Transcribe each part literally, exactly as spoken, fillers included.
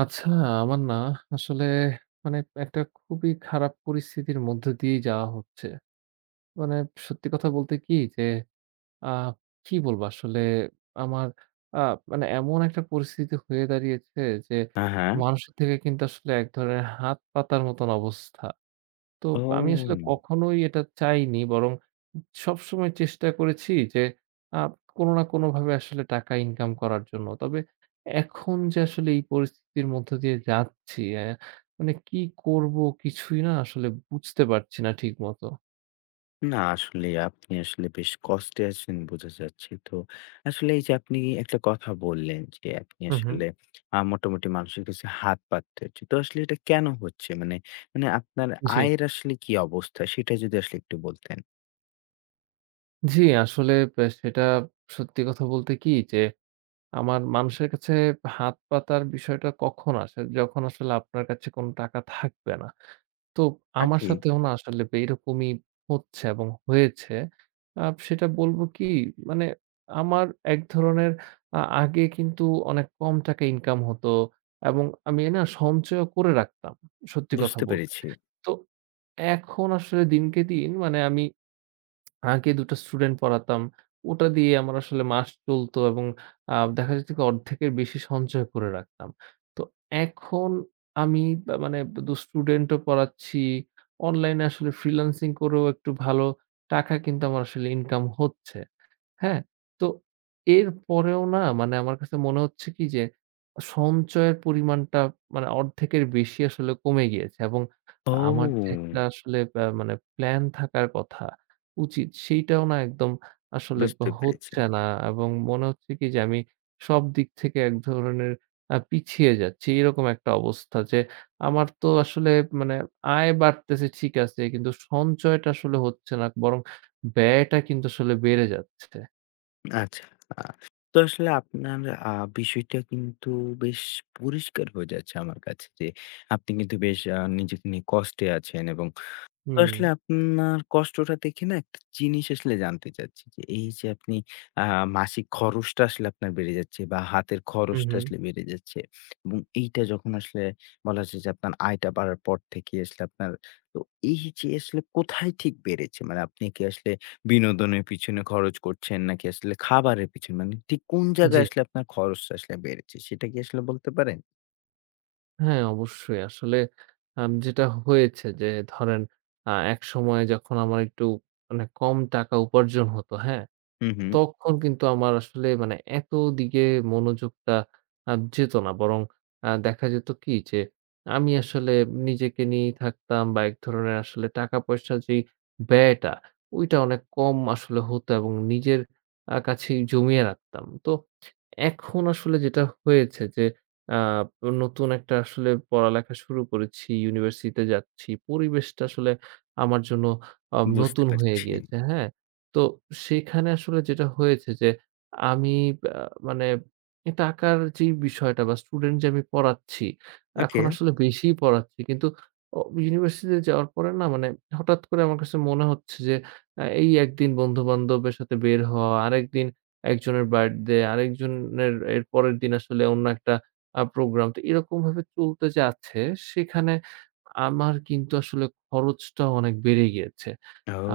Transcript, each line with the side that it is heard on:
right: আচ্ছা, আমার না আসলে মানে একটা খুবই খারাপ পরিস্থিতির মধ্য দিয়েই যাওয়া হচ্ছে। মানে সত্যি কথা বলতে কি যে আ কি বলবো আসলে আমার আ মানে এমন একটা পরিস্থিতি হয়ে দাঁড়িয়েছে যে
left: হ্যাঁ, হ্যাঁ।
right: মানুষের থেকে কিন্তু আসলে এক ধরনের হাত পাতার মতন অবস্থা। তো আমি আসলে
left: ও!
right: কখনোই এটা চাইনি। বরং সবসময় চেষ্টা করেছি যে আ কোনো না কোনোভাবে আসলে টাকা ইনকাম করার জন্য। তবে এখন যে আসলে এই পরিস্থিতির মধ্য দিয়ে যাচ্ছি, অ্যা মানে কি করব কিছুই না আসলে বুঝতে পারছি না ঠিকমতো।
left: না আসলে আপনি আসলে বেশ কষ্টে আছেন বোঝা যাচ্ছে। তো আসলে এই যে আপনি একটা কথা বললেন যে আপনি
right: হুম, হুম।
left: আসলে আ মোটামুটি মানুষের কাছে হাত পাততে হচ্ছে। তো আসলে এটা কেন হচ্ছে? মানে মানে আপনার
right: জি।
left: আয়ের আসলে কি অবস্থা সেটা যদি আসলে একটু বলতেন।
right: জি, আসলে ব্যা সেটা সত্যি কথা বলতে কি যে আমার মানুষের কাছে হাত পাতার বিষয়টা কখন আসে? যখন আসলে আপনার কাছে কোনো টাকা থাকবে না। তো
left: হ্যাঁ,
right: আমার
left: ঠিক।
right: সাথেও না আসলে এরকমই হচ্ছে এবং হয়েছে। আ সেটা বলব কি মানে আমার এক ধরনের আ আগে কিন্তু অনেক কম টাকা ইনকাম হতো এবং আমি না সঞ্চয়ও করে রাখতাম। সত্যি কথা
left: বুঝতে
right: বলতে।
left: পেরেছি।
right: তো এখন আসলে দিনকে দিন মানে আমি আগে দুই টা স্টুডেন্ট পড়াতাম। ওটা দিয়ে আমার আসলে মাস চলতো এবং আ দেখা যেত কি অর্ধেকের বেশি সঞ্চয় করে রাখতাম। তো এখন আমি বা মানে দুই স্টুডেন্টও পড়াচ্ছি। অনলাইনে আসলে ফ্রিল্যান্সিং করেও একটু ভালো টাকা কিন্তু আমার আসলে ইনকাম হচ্ছে। হ্যাঁ, তো এরপরেও না মানে আমার কাছে মনে হচ্ছে কি যে সঞ্চয়ের পরিমাণটা মানে অর্ধেকের বেশি আসলে কমে গিয়েছে এবং আমার যে
left: ও!
right: একটা আসলে আ মানে প্ল্যান থাকার কথা উচিত সেইটাও না একদম আসলে
left: বুঝতে পেরেছি।
right: হচ্ছে না এবং মনে হচ্ছে কি যে আমি সব দিক থেকে এক ধরনের আ পিছিয়ে যাচ্ছি। এরকম একটা অবস্থা যে আমার তো আসলে মানে আয় বাড়তেছে ঠিক আছে কিন্তু সঞ্চয়টা আসলে হচ্ছে না বরং ব্যয়টা কিন্তু আসলে বেড়ে যাচ্ছে।
left: আচ্ছা। আ তো আসলে আপনার আ বিষয়টা কিন্তু বেশ পরিষ্কার হয়ে যাচ্ছে আমার কাছে যে, আপনি কিন্তু বেশ আ নিজেকে নিয়ে কষ্টে আছেন এবং তো
right: হুম,
left: আসলে আপনার কষ্টটা দেখে না একটা জিনিস আসলে জানতে চাচ্ছি যে, এই যে আপনি আ মাসিক খরচটা আসলে আপনার বেড়ে যাচ্ছে বা হাতের
right: হুম,
left: খরচটা
right: হুম।
left: আসলে বেড়ে যাচ্ছে এবং এইটা যখন আসলে বলা যায় যে আপনার আয়টা বাড়ার পর থেকেই আসলে আপনার। তো এই যে আসলে কোথায় ঠিক বেড়েছে? মানে আপনি কি আসলে বিনোদনের পিছনে খরচ করছেন নাকি আসলে খাবারের পিছনে? মানে ঠিক কোন
right: জি।
left: জায়গায় আসলে আপনার খরচটা আসলে বেড়েছে সেটা কি আসলে বলতে পারেন?
right: হ্যাঁ, অবশ্যই। আসলে আম যেটা হয়েছে যে ধরেন আ একসময় যখন আমার একটু মানে কম টাকা উপার্জন হতো, হ্যাঁ?
left: হুম, হুম।
right: তখন কিন্তু আমার আসলে মানে এত দিকে মনোযোগটা আ যেত না। বরং আ দেখা যেত কি যে আমি আসলে নিজেকে নিয়েই থাকতাম বা এক ধরনের আসলে টাকা-পয়সার যেই ব্যয়টা, ওইটা অনেক কম আসলে হতো এবং নিজের আ কাছেই জমিয়ে রাখতাম। তো এখন আসলে যেটা হয়েছে যে আ নতুন একটা আসলে পড়ালেখা শুরু করেছি, ইউনিভার্সিটিতে যাচ্ছি। পরিবেশটা আসলে আমার জন্য আ
left: বুঝতে
right: নতুন হয়ে
left: পারছি।
right: গিয়েছে, হ্যাঁ? তো সেখানে আসলে যেটা হয়েছে যে আমি আ মানে টাকার যেই বিষয়টা বা স্টুডেন্ট যে আমি পড়াচ্ছি, এখন
left: ওকে।
right: আসলে বেশিই পড়াচ্ছি। কিন্তু অ ইউনিভার্সিটিতে যাওয়ার পরে না মানে হঠাৎ করে আমার কাছে মনে হচ্ছে যে আ এই একদিন বন্ধু-বান্ধবের সাথে বের হওয়া, আরেকদিন একজনের বার্থডে, আরেকজনের এরপরের দিন আসলে অন্য একটা আ প্রোগ্রাম। তো এরকমভাবে চলতে যাচ্ছে, সেখানে আমার কিন্তু আসলে খরচটা অনেক বেড়ে গিয়েছে।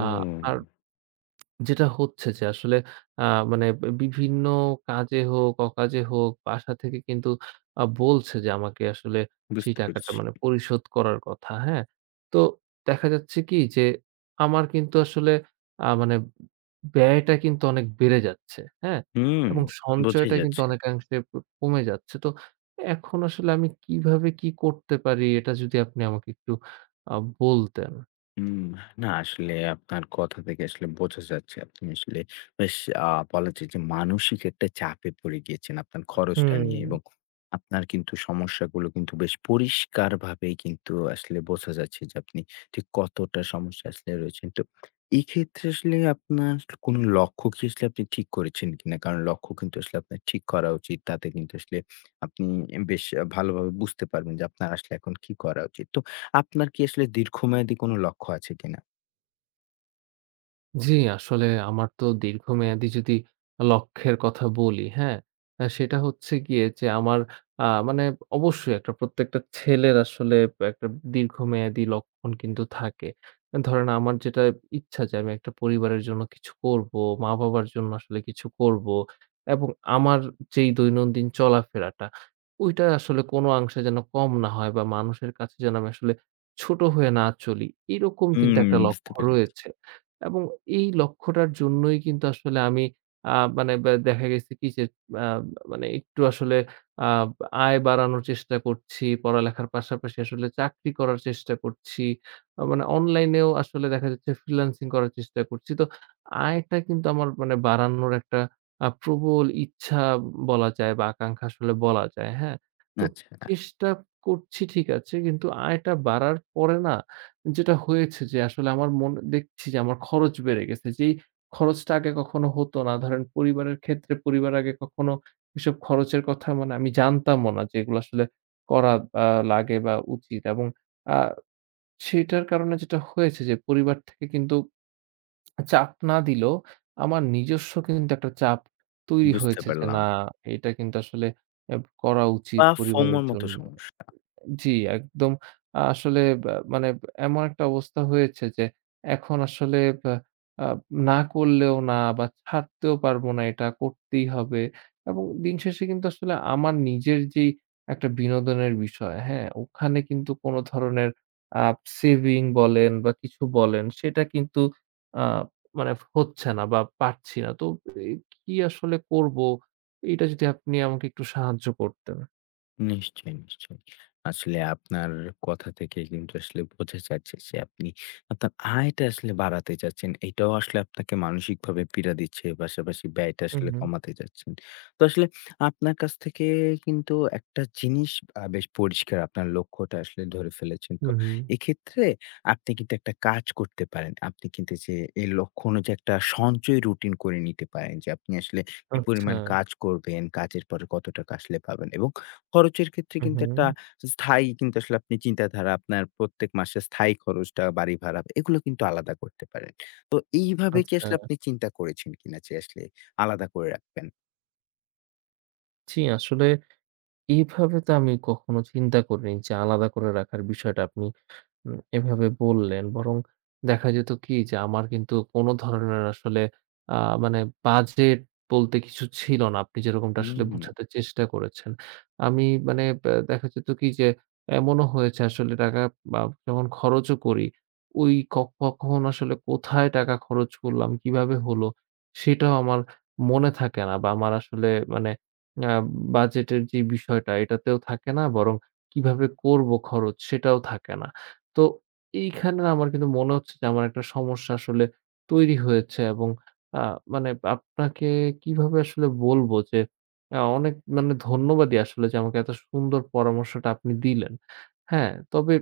right: আ আর যেটা হচ্ছে যে আসলে আ মানে বিভিন্ন কাজে হোক, অকাজে হোক বাসা থেকে কিন্তু আ বলছে যে আমাকে আসলে সেই
left: বুঝতে
right: টাকাটা
left: পারছি।
right: মানে পরিশোধ করার কথা, হ্যাঁ? তো দেখা যাচ্ছে কি যে আমার কিন্তু আসলে আ মানে ব্যয়টা কিন্তু অনেক বেড়ে যাচ্ছে, হ্যাঁ?
left: হুম,
right: এবং
left: বোঝাই
right: সঞ্চয়টা কিন্তু
left: যাচ্ছে।
right: অনেকাংশে ক কমে যাচ্ছে। তো এখন আসলে আমি কিভাবে কি করতে পারি এটা যদি আপনি আমাকে একটু আ বলতেন।
left: হুম, না আসলে আপনার কথা থেকে আসলে বোঝা যাচ্ছে আপনি আসলে বেশ আ বলা যায় যে মানসিক একটা চাপে পড়ে গিয়েছেন আপনার খরচটা নিয়ে
right: হুম।
left: এবং আপনার কিন্তু সমস্যাগুলো কিন্তু বেশ পরিষ্কারভাবেই কিন্তু আসলে বোঝা যাচ্ছে যে আপনি ঠিক কতটা সমস্যা আসলে রয়েছেন। তো এক্ষেত্রে আসলে আপনার কোন লক্ষ্য কি আসলে আপনি ঠিক করেছেন কিনা? কারণ লক্ষ্য কিন্তু আসলে আপনার ঠিক করা উচিত। তাতে কিন্তু আসলে আপনি বেশ ভালোভাবে বুঝতে পারবেন যে আপনার আসলে এখন কি করা উচিত। তো আপনার কি আসলে দীর্ঘমেয়াদী কোনো লক্ষ্য আছে কিনা?
right: জি, আসলে আমার তো দীর্ঘমেয়াদী যদি লক্ষ্যের কথা বলি, হ্যাঁ? আ সেটা হচ্ছে গিয়ে যে আমার আ মানে অবশ্যই একটা প্রত্যেকটা ছেলের আসলে একটা দীর্ঘমেয়াদী লক্ষণ কিন্তু থাকে। ধরেন আমার যেটা ইচ্ছা যে আমি একটা পরিবারের জন্য কিছু করবো, মা-বাবার জন্য আসলে কিছু করবো এবং আমার যেই দৈনন্দিন চলাফেরাটা, ওইটা আসলে কোনো অংশে যেন কম না হয় বা মানুষের কাছে যেন আমি আসলে ছোট হয়ে না চলি, এরকম কিন্তু
left: হুম,
right: একটা
left: বুঝতে
right: লক্ষ্য
left: পেরেছি।
right: রয়েছে। এবং এই লক্ষ্যটার জন্যই কিন্তু আসলে আমি আ মানে বে দেখা গেছে কি যে আ মানে একটু আসলে আ আয় বাড়ানোর চেষ্টা করছি। পড়ালেখার পাশাপাশি আসলে চাকরি করার চেষ্টা করছি। আ মানে অনলাইনেও আসলে দেখা যাচ্ছে ফ্রিল্যান্সিং করার চেষ্টা করছি। তো আয়টা কিন্তু আমার মানে বাড়ানোর একটা আ প্রবল ইচ্ছা বলা যায় বা আকাঙ্খা আসলে বলা যায়। হ্যাঁ? তো
left: আচ্ছা,
right: চেষ্টা করছি ঠিক আছে। কিন্তু আয়টা বাড়ার পরে না যেটা হয়েছে যে আসলে আমার মন দেখছি যে আমার খরচ বেড়ে গেছে। যেই খরচটা আগে কখনো হতো না। ধরেন পরিবারের ক্ষেত্রে পরিবার আগে কখনো এসব খরচের কথা মানে আমি জানতামও না যে এগুলো আসলে করা আ লাগে বা উচিত এবং আ সেটার কারণে যেটা হয়েছে যে পরিবার থেকে কিন্তু চাপ না দিলেও আমার নিজস্ব কিন্তু একটা চাপ তৈরি
left: বুঝতে
right: হয়েছে যে না
left: পারলাম।
right: এটা কিন্তু আসলে এব করা উচিত
left: বা FOMO
right: পরিবারের
left: র মতো
right: জন্য।
left: সমস্যা।
right: জি, একদম। আসলে ব্যা মানে এমন একটা অবস্থা হয়েছে যে এখন আসলে ব্যা আ না করলেও না বা ছাড়তেও পারবো না, এটা করতেই হবে। এবং দিন শেষে কিন্তু আসলে আমার নিজের যেই একটা বিনোদনের বিষয়, হ্যাঁ? ওখানে কিন্তু কোনো ধরনের আ সেভিং বলেন বা কিছু বলেন, সেটা কিন্তু আ মানে হচ্ছে না বা পারছি না। তো এ কি আসলে করব? এটা যদি আপনি আমাকে একটু সাহায্য করতেন।
left: নিশ্চয়ই, নিশ্চয়ই। আসলে আপনার কথা থেকে কিন্তু আসলে বোঝা যাচ্ছে যে আপনি আপনার আয়টা আসলে বাড়াতে চাচ্ছেন। এটাও আসলে আপনাকে মানসিকভাবে পীড়া দিচ্ছে। পাশাপাশি ব্যয়টা
right: হুম,
left: আসলে
right: হুম।
left: কমাতে চাচ্ছেন। তো আসলে আপনার কাছ থেকে কিন্তু একটা জিনিস আ বেশ পরিষ্কার আপনার লক্ষ্যটা আসলে ধরে ফেলেছেন।
right: হুম,
left: তো
right: হুম।
left: এক্ষেত্রে আপনি কিন্তু একটা কাজ করতে পারেন। আপনি কিন্তু যে এই লক্ষ্য অনুযায়ী একটা সঞ্চয় রুটিন করে নিতে পারেন যে আপনি আসলে কি
right: আচ্ছা।
left: পরিমাণ কাজ করবেন, কাজের পরে কত টাকা আসলে পাবেন এবং খরচের ক্ষেত্রে
right: হুম,
left: কিন্তু
right: হুম।
left: একটা স্থায়ী কিন্তু আসলে আপনি চিন্তাধারা, আপনার প্রত্যেক মাসে স্থায়ী খরচটা, বাড়ি ভাড়া এগুলো কিন্তু আলাদা করতে পারেন। তো এইভাবে কি
right: আচ্ছা।
left: আসলে আপনি চিন্তা করেছেন কিনা যে আসলে আলাদা করে রাখবেন?
right: জি, আসলে এইভাবে তো আমি কখনো চিন্তা করিনি যে আলাদা করে রাখার বিষয়টা আপনি উম এভাবে বললেন। বরং দেখা যেত কি যে আমার কিন্তু কোনো ধরনের আসলে আ মানে বাজেট বলতে কিছু ছিল না। আপনি যেরকমটা আসলে
left: হুম,
right: বুঝাতে চেষ্টা করেছেন। আমি মানে ব্যা দেখা যেত কি যে এমনও হয়েছে আসলে টাকা বা যখন খরচও করি, ওই ক কখন আসলে কোথায় টাকা খরচ করলাম, কিভাবে হলো সেটাও আমার মনে থাকে না বা আমার আসলে মানে আ বাজেটের যে বিষয়টা এটাতেও থাকে না বরং কিভাবে করব খরচ সেটাও থাকে না। তো এইখানে না আমার কিন্তু মনে হচ্ছে যে আমার একটা সমস্যা আসলে তৈরি হয়েছে এবং আ মানে আপনাকে কিভাবে আসলে বলবো যে আ অনেক মানে ধন্যবাদই আসলে যে আমাকে এত সুন্দর পরামর্শটা আপনি দিলেন। হ্যাঁ, তবে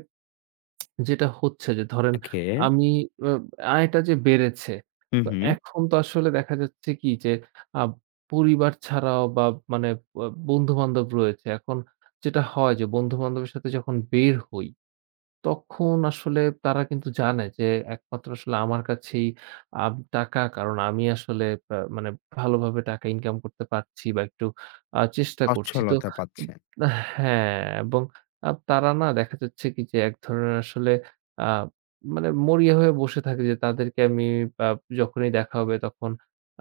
right: যেটা হচ্ছে যে ধরেন
left: ওকে।
right: আমি আ আয়টা যে বেড়েছে,
left: হু,
right: তো
left: হু।
right: এখন তো আসলে দেখা যাচ্ছে কি যে আ পরিবার ছাড়াও বা মানে ব বন্ধু-বান্ধব রয়েছে। এখন যেটা হয় যে বন্ধু-বান্ধবের সাথে যখন বের হই তখন আসলে তারা কিন্তু জানে যে একমাত্র আসলে আমার কাছেই আব টাকা কারণ আমি আসলে আ মানে ভালোভাবে টাকা ইনকাম করতে পারছি বা একটু আ চেষ্টা করছি। তো
left: অচ্ছলতা
right: উম
left: পাচ্ছেন।
right: হ্যাঁ, এবং আ তারা না দেখা যাচ্ছে কি যে এক ধরনের আসলে আ মানে মরিয়া হয়ে বসে থাকে যে তাদেরকে আমি আ যখনই দেখা হবে তখন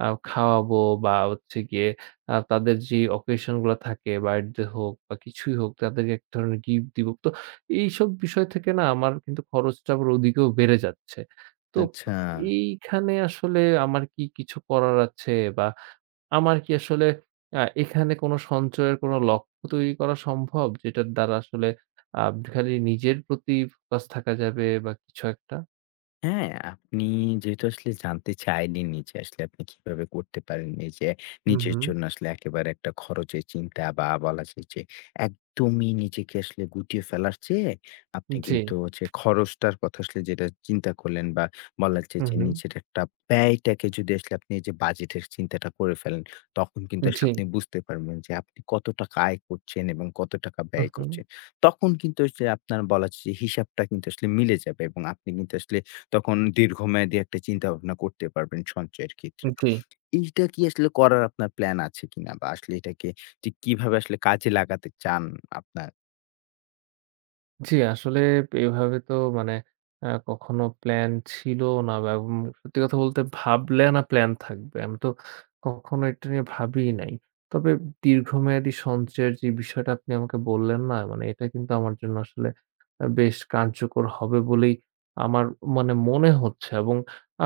right: আ খাওয়াবো বা হচ্ছে গিয়ে আ তাদের যে অকেশন গুলা থাকে বার্থডে হোক বা কিছুই হোক তাদেরকে এক ধরনের গিফট দিব। তো এইসব বিষয় থেকে না আমার কিন্তু খরচটা আবার ওদিকেও বেড়ে যাচ্ছে। তো
left: আচ্ছা।
right: এইখানে আসলে আমার কি কিছু করার আছে? বা আমার কি আসলে আ এখানে কোনো সঞ্চয়ের কোনো লক্ষ্য তৈরি করা সম্ভব? যেটার দ্বারা আসলে আ খালি নিজের প্রতি ফোকাস থাকা যাবে বা কিছু একটা?
left: হ্যাঁ, আপনি যেহেতু আসলে জানতে চাইলেনই যে আসলে আপনি কিভাবে করতে পারেন এই যে
right: হুম,
left: নিজের
right: হুম।
left: জন্য আসলে একেবারে একটা খরচের চিন্তা বা বলা যায় যে একদমই নিজেকে আসলে গুটিয়ে ফেলার চেয়ে আপনি
right: জি।
left: কিন্তু হচ্ছে খরচটার কথা আসলে যেটা চিন্তা করলেন বা বলা যায়
right: হুম,
left: যে
right: হুম।
left: নিজের একটা ব্যয়টাকে যদি আসলে আপনি এই যে বাজেটের চিন্তাটা করে ফেলেন, তখন কিন্তু আসলে
right: জি।
left: আপনি বুঝতে পারবেন যে আপনি কত টাকা আয় করছেন এবং কত টাকা
right: হুম,
left: ব্যয়
right: হুম।
left: করছেন। তখন কিন্তু ওই যে আপনার বলা যায় যে হিসাবটা কিন্তু আসলে মিলে যাবে এবং আপনি কিন্তু আসলে তখন দীর্ঘমেয়াদী একটা চিন্তাভাবনা করতে পারবেন সঞ্চয়ের ক্ষেত্রে। তো
right: জি।
left: এইটা কি আসলে করার আপনার প্ল্যান আছে কিনা? বা আসলে এটাকে ঠিক কিভাবে আসলে কাজে লাগাতে চান আপনার?
right: জি, আসলে এভাবে তো মানে আ কখনো প্ল্যান ছিল না বা উম সত্যি কথা বলতে ভাবলে না প্ল্যান থাকবে। আমি তো কখনো এটা নিয়ে ভাবিই নাই। তবে দীর্ঘমেয়াদী সঞ্চয়ের যে বিষয়টা আপনি আমাকে বললেন না, মানে এটা কিন্তু আমার জন্য আসলে আ বেশ কার্যকর হবে বলেই আমার মানে মনে হচ্ছে এবং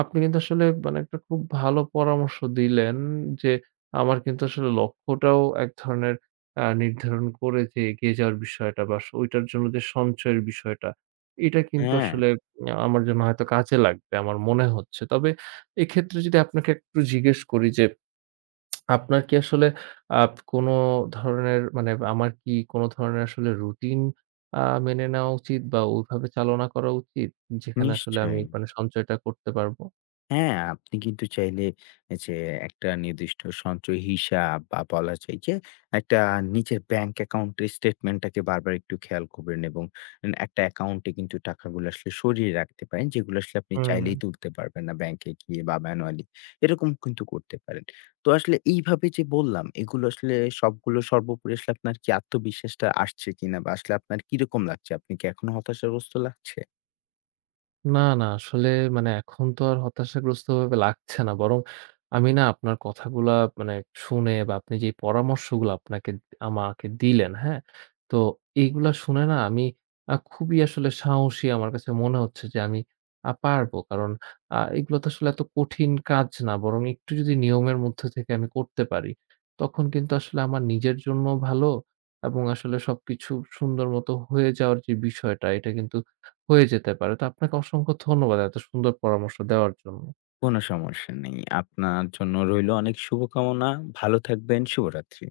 right: আপনি কিন্তু আসলে মানে একটা খুব ভালো পরামর্শ দিলেন যে, আমার কিন্তু আসলে লক্ষ্যটাও এক ধরনের আ নির্ধারণ করে যে এগিয়ে যাওয়ার বিষয়টা বা স ওইটার জন্য যে সঞ্চয়ের বিষয়টা, এটা কিন্তু
left: হ্যাঁ,
right: আসলে আ আমার জন্য হয়তো কাজে লাগবে আমার মনে হচ্ছে। তবে এক্ষেত্রে যদি আপনাকে একটু জিজ্ঞেস করি যে আপনার কি আসলে আপ কোনো ধরনের মানে আমার কি কোনো ধরনের আসলে রুটিন আ মেনে নেওয়া উচিত বা ওইভাবে চালনা করা উচিত যেখানে আসলে আমি
left: নিশ্চয়ই।
right: মানে সঞ্চয়টা করতে পারবো?
left: হ্যাঁ, আপনি কিন্তু চাইলে যে একটা নির্দিষ্ট সঞ্চয় হিসাব বা বলা যায় যে একটা নিজের ব্যাংক অ্যাকাউন্টের স্টেটমেন্টটাকে বারবার একটু খেয়াল করবেন এবং একটা অ্যাকাউন্টে কিন্তু টাকাগুলো আসলে সরিয়ে রাখতে পারেন, যেগুলো আসলে আপনি চাইলেই
right: হুম।
left: তুলতে পারবেন না ব্যাংকে গিয়ে বা ম্যানুয়ালি। এরকম কিন্তু করতে পারেন। তো আসলে এইভাবে যে বললাম, এগুলো আসলে সবগুলো সর্বোপরি আসলে আপনার কি আত্মবিশ্বাসটা আসছে কিনা বা আসলে আপনার কিরকম লাগছে? আপনি কি এখনো হতাশাগ্রস্ত লাগছে?
right: না, না। আসলে মানে এখন তো আর হতাশাগ্রস্তভাবে লাগছে না। বরং আমি না আপনার কথাগুলা মানে শুনে বা আপনি যে পরামর্শগুলো আপনাকে আমাকে দিলেন, হ্যাঁ? তো এইগুলা শুনে না আমি আ খুবই আসলে সাহসী আমার কাছে মনে হচ্ছে যে আমি আ পারবো। কারণ আ এগুলো তো আসলে এত কঠিন কাজ না। বরং একটু যদি নিয়মের মধ্যে থেকে আমি করতে পারি, তখন কিন্তু আসলে আমার নিজের জন্য ভালো এবং আসলে সবকিছু সুন্দর মতো হয়ে যাওয়ার যে বিষয়টা, এটা কিন্তু হয়ে যেতে পারে। তো আপনাকে অসংখ্য ধন্যবাদ এত সুন্দর পরামর্শ দেওয়ার জন্য।
left: কোনো সমস্যা নেই। আপনার জন্য রইলো অনেক শুভকামনা। ভালো থাকবেন। শুভরাত্রি।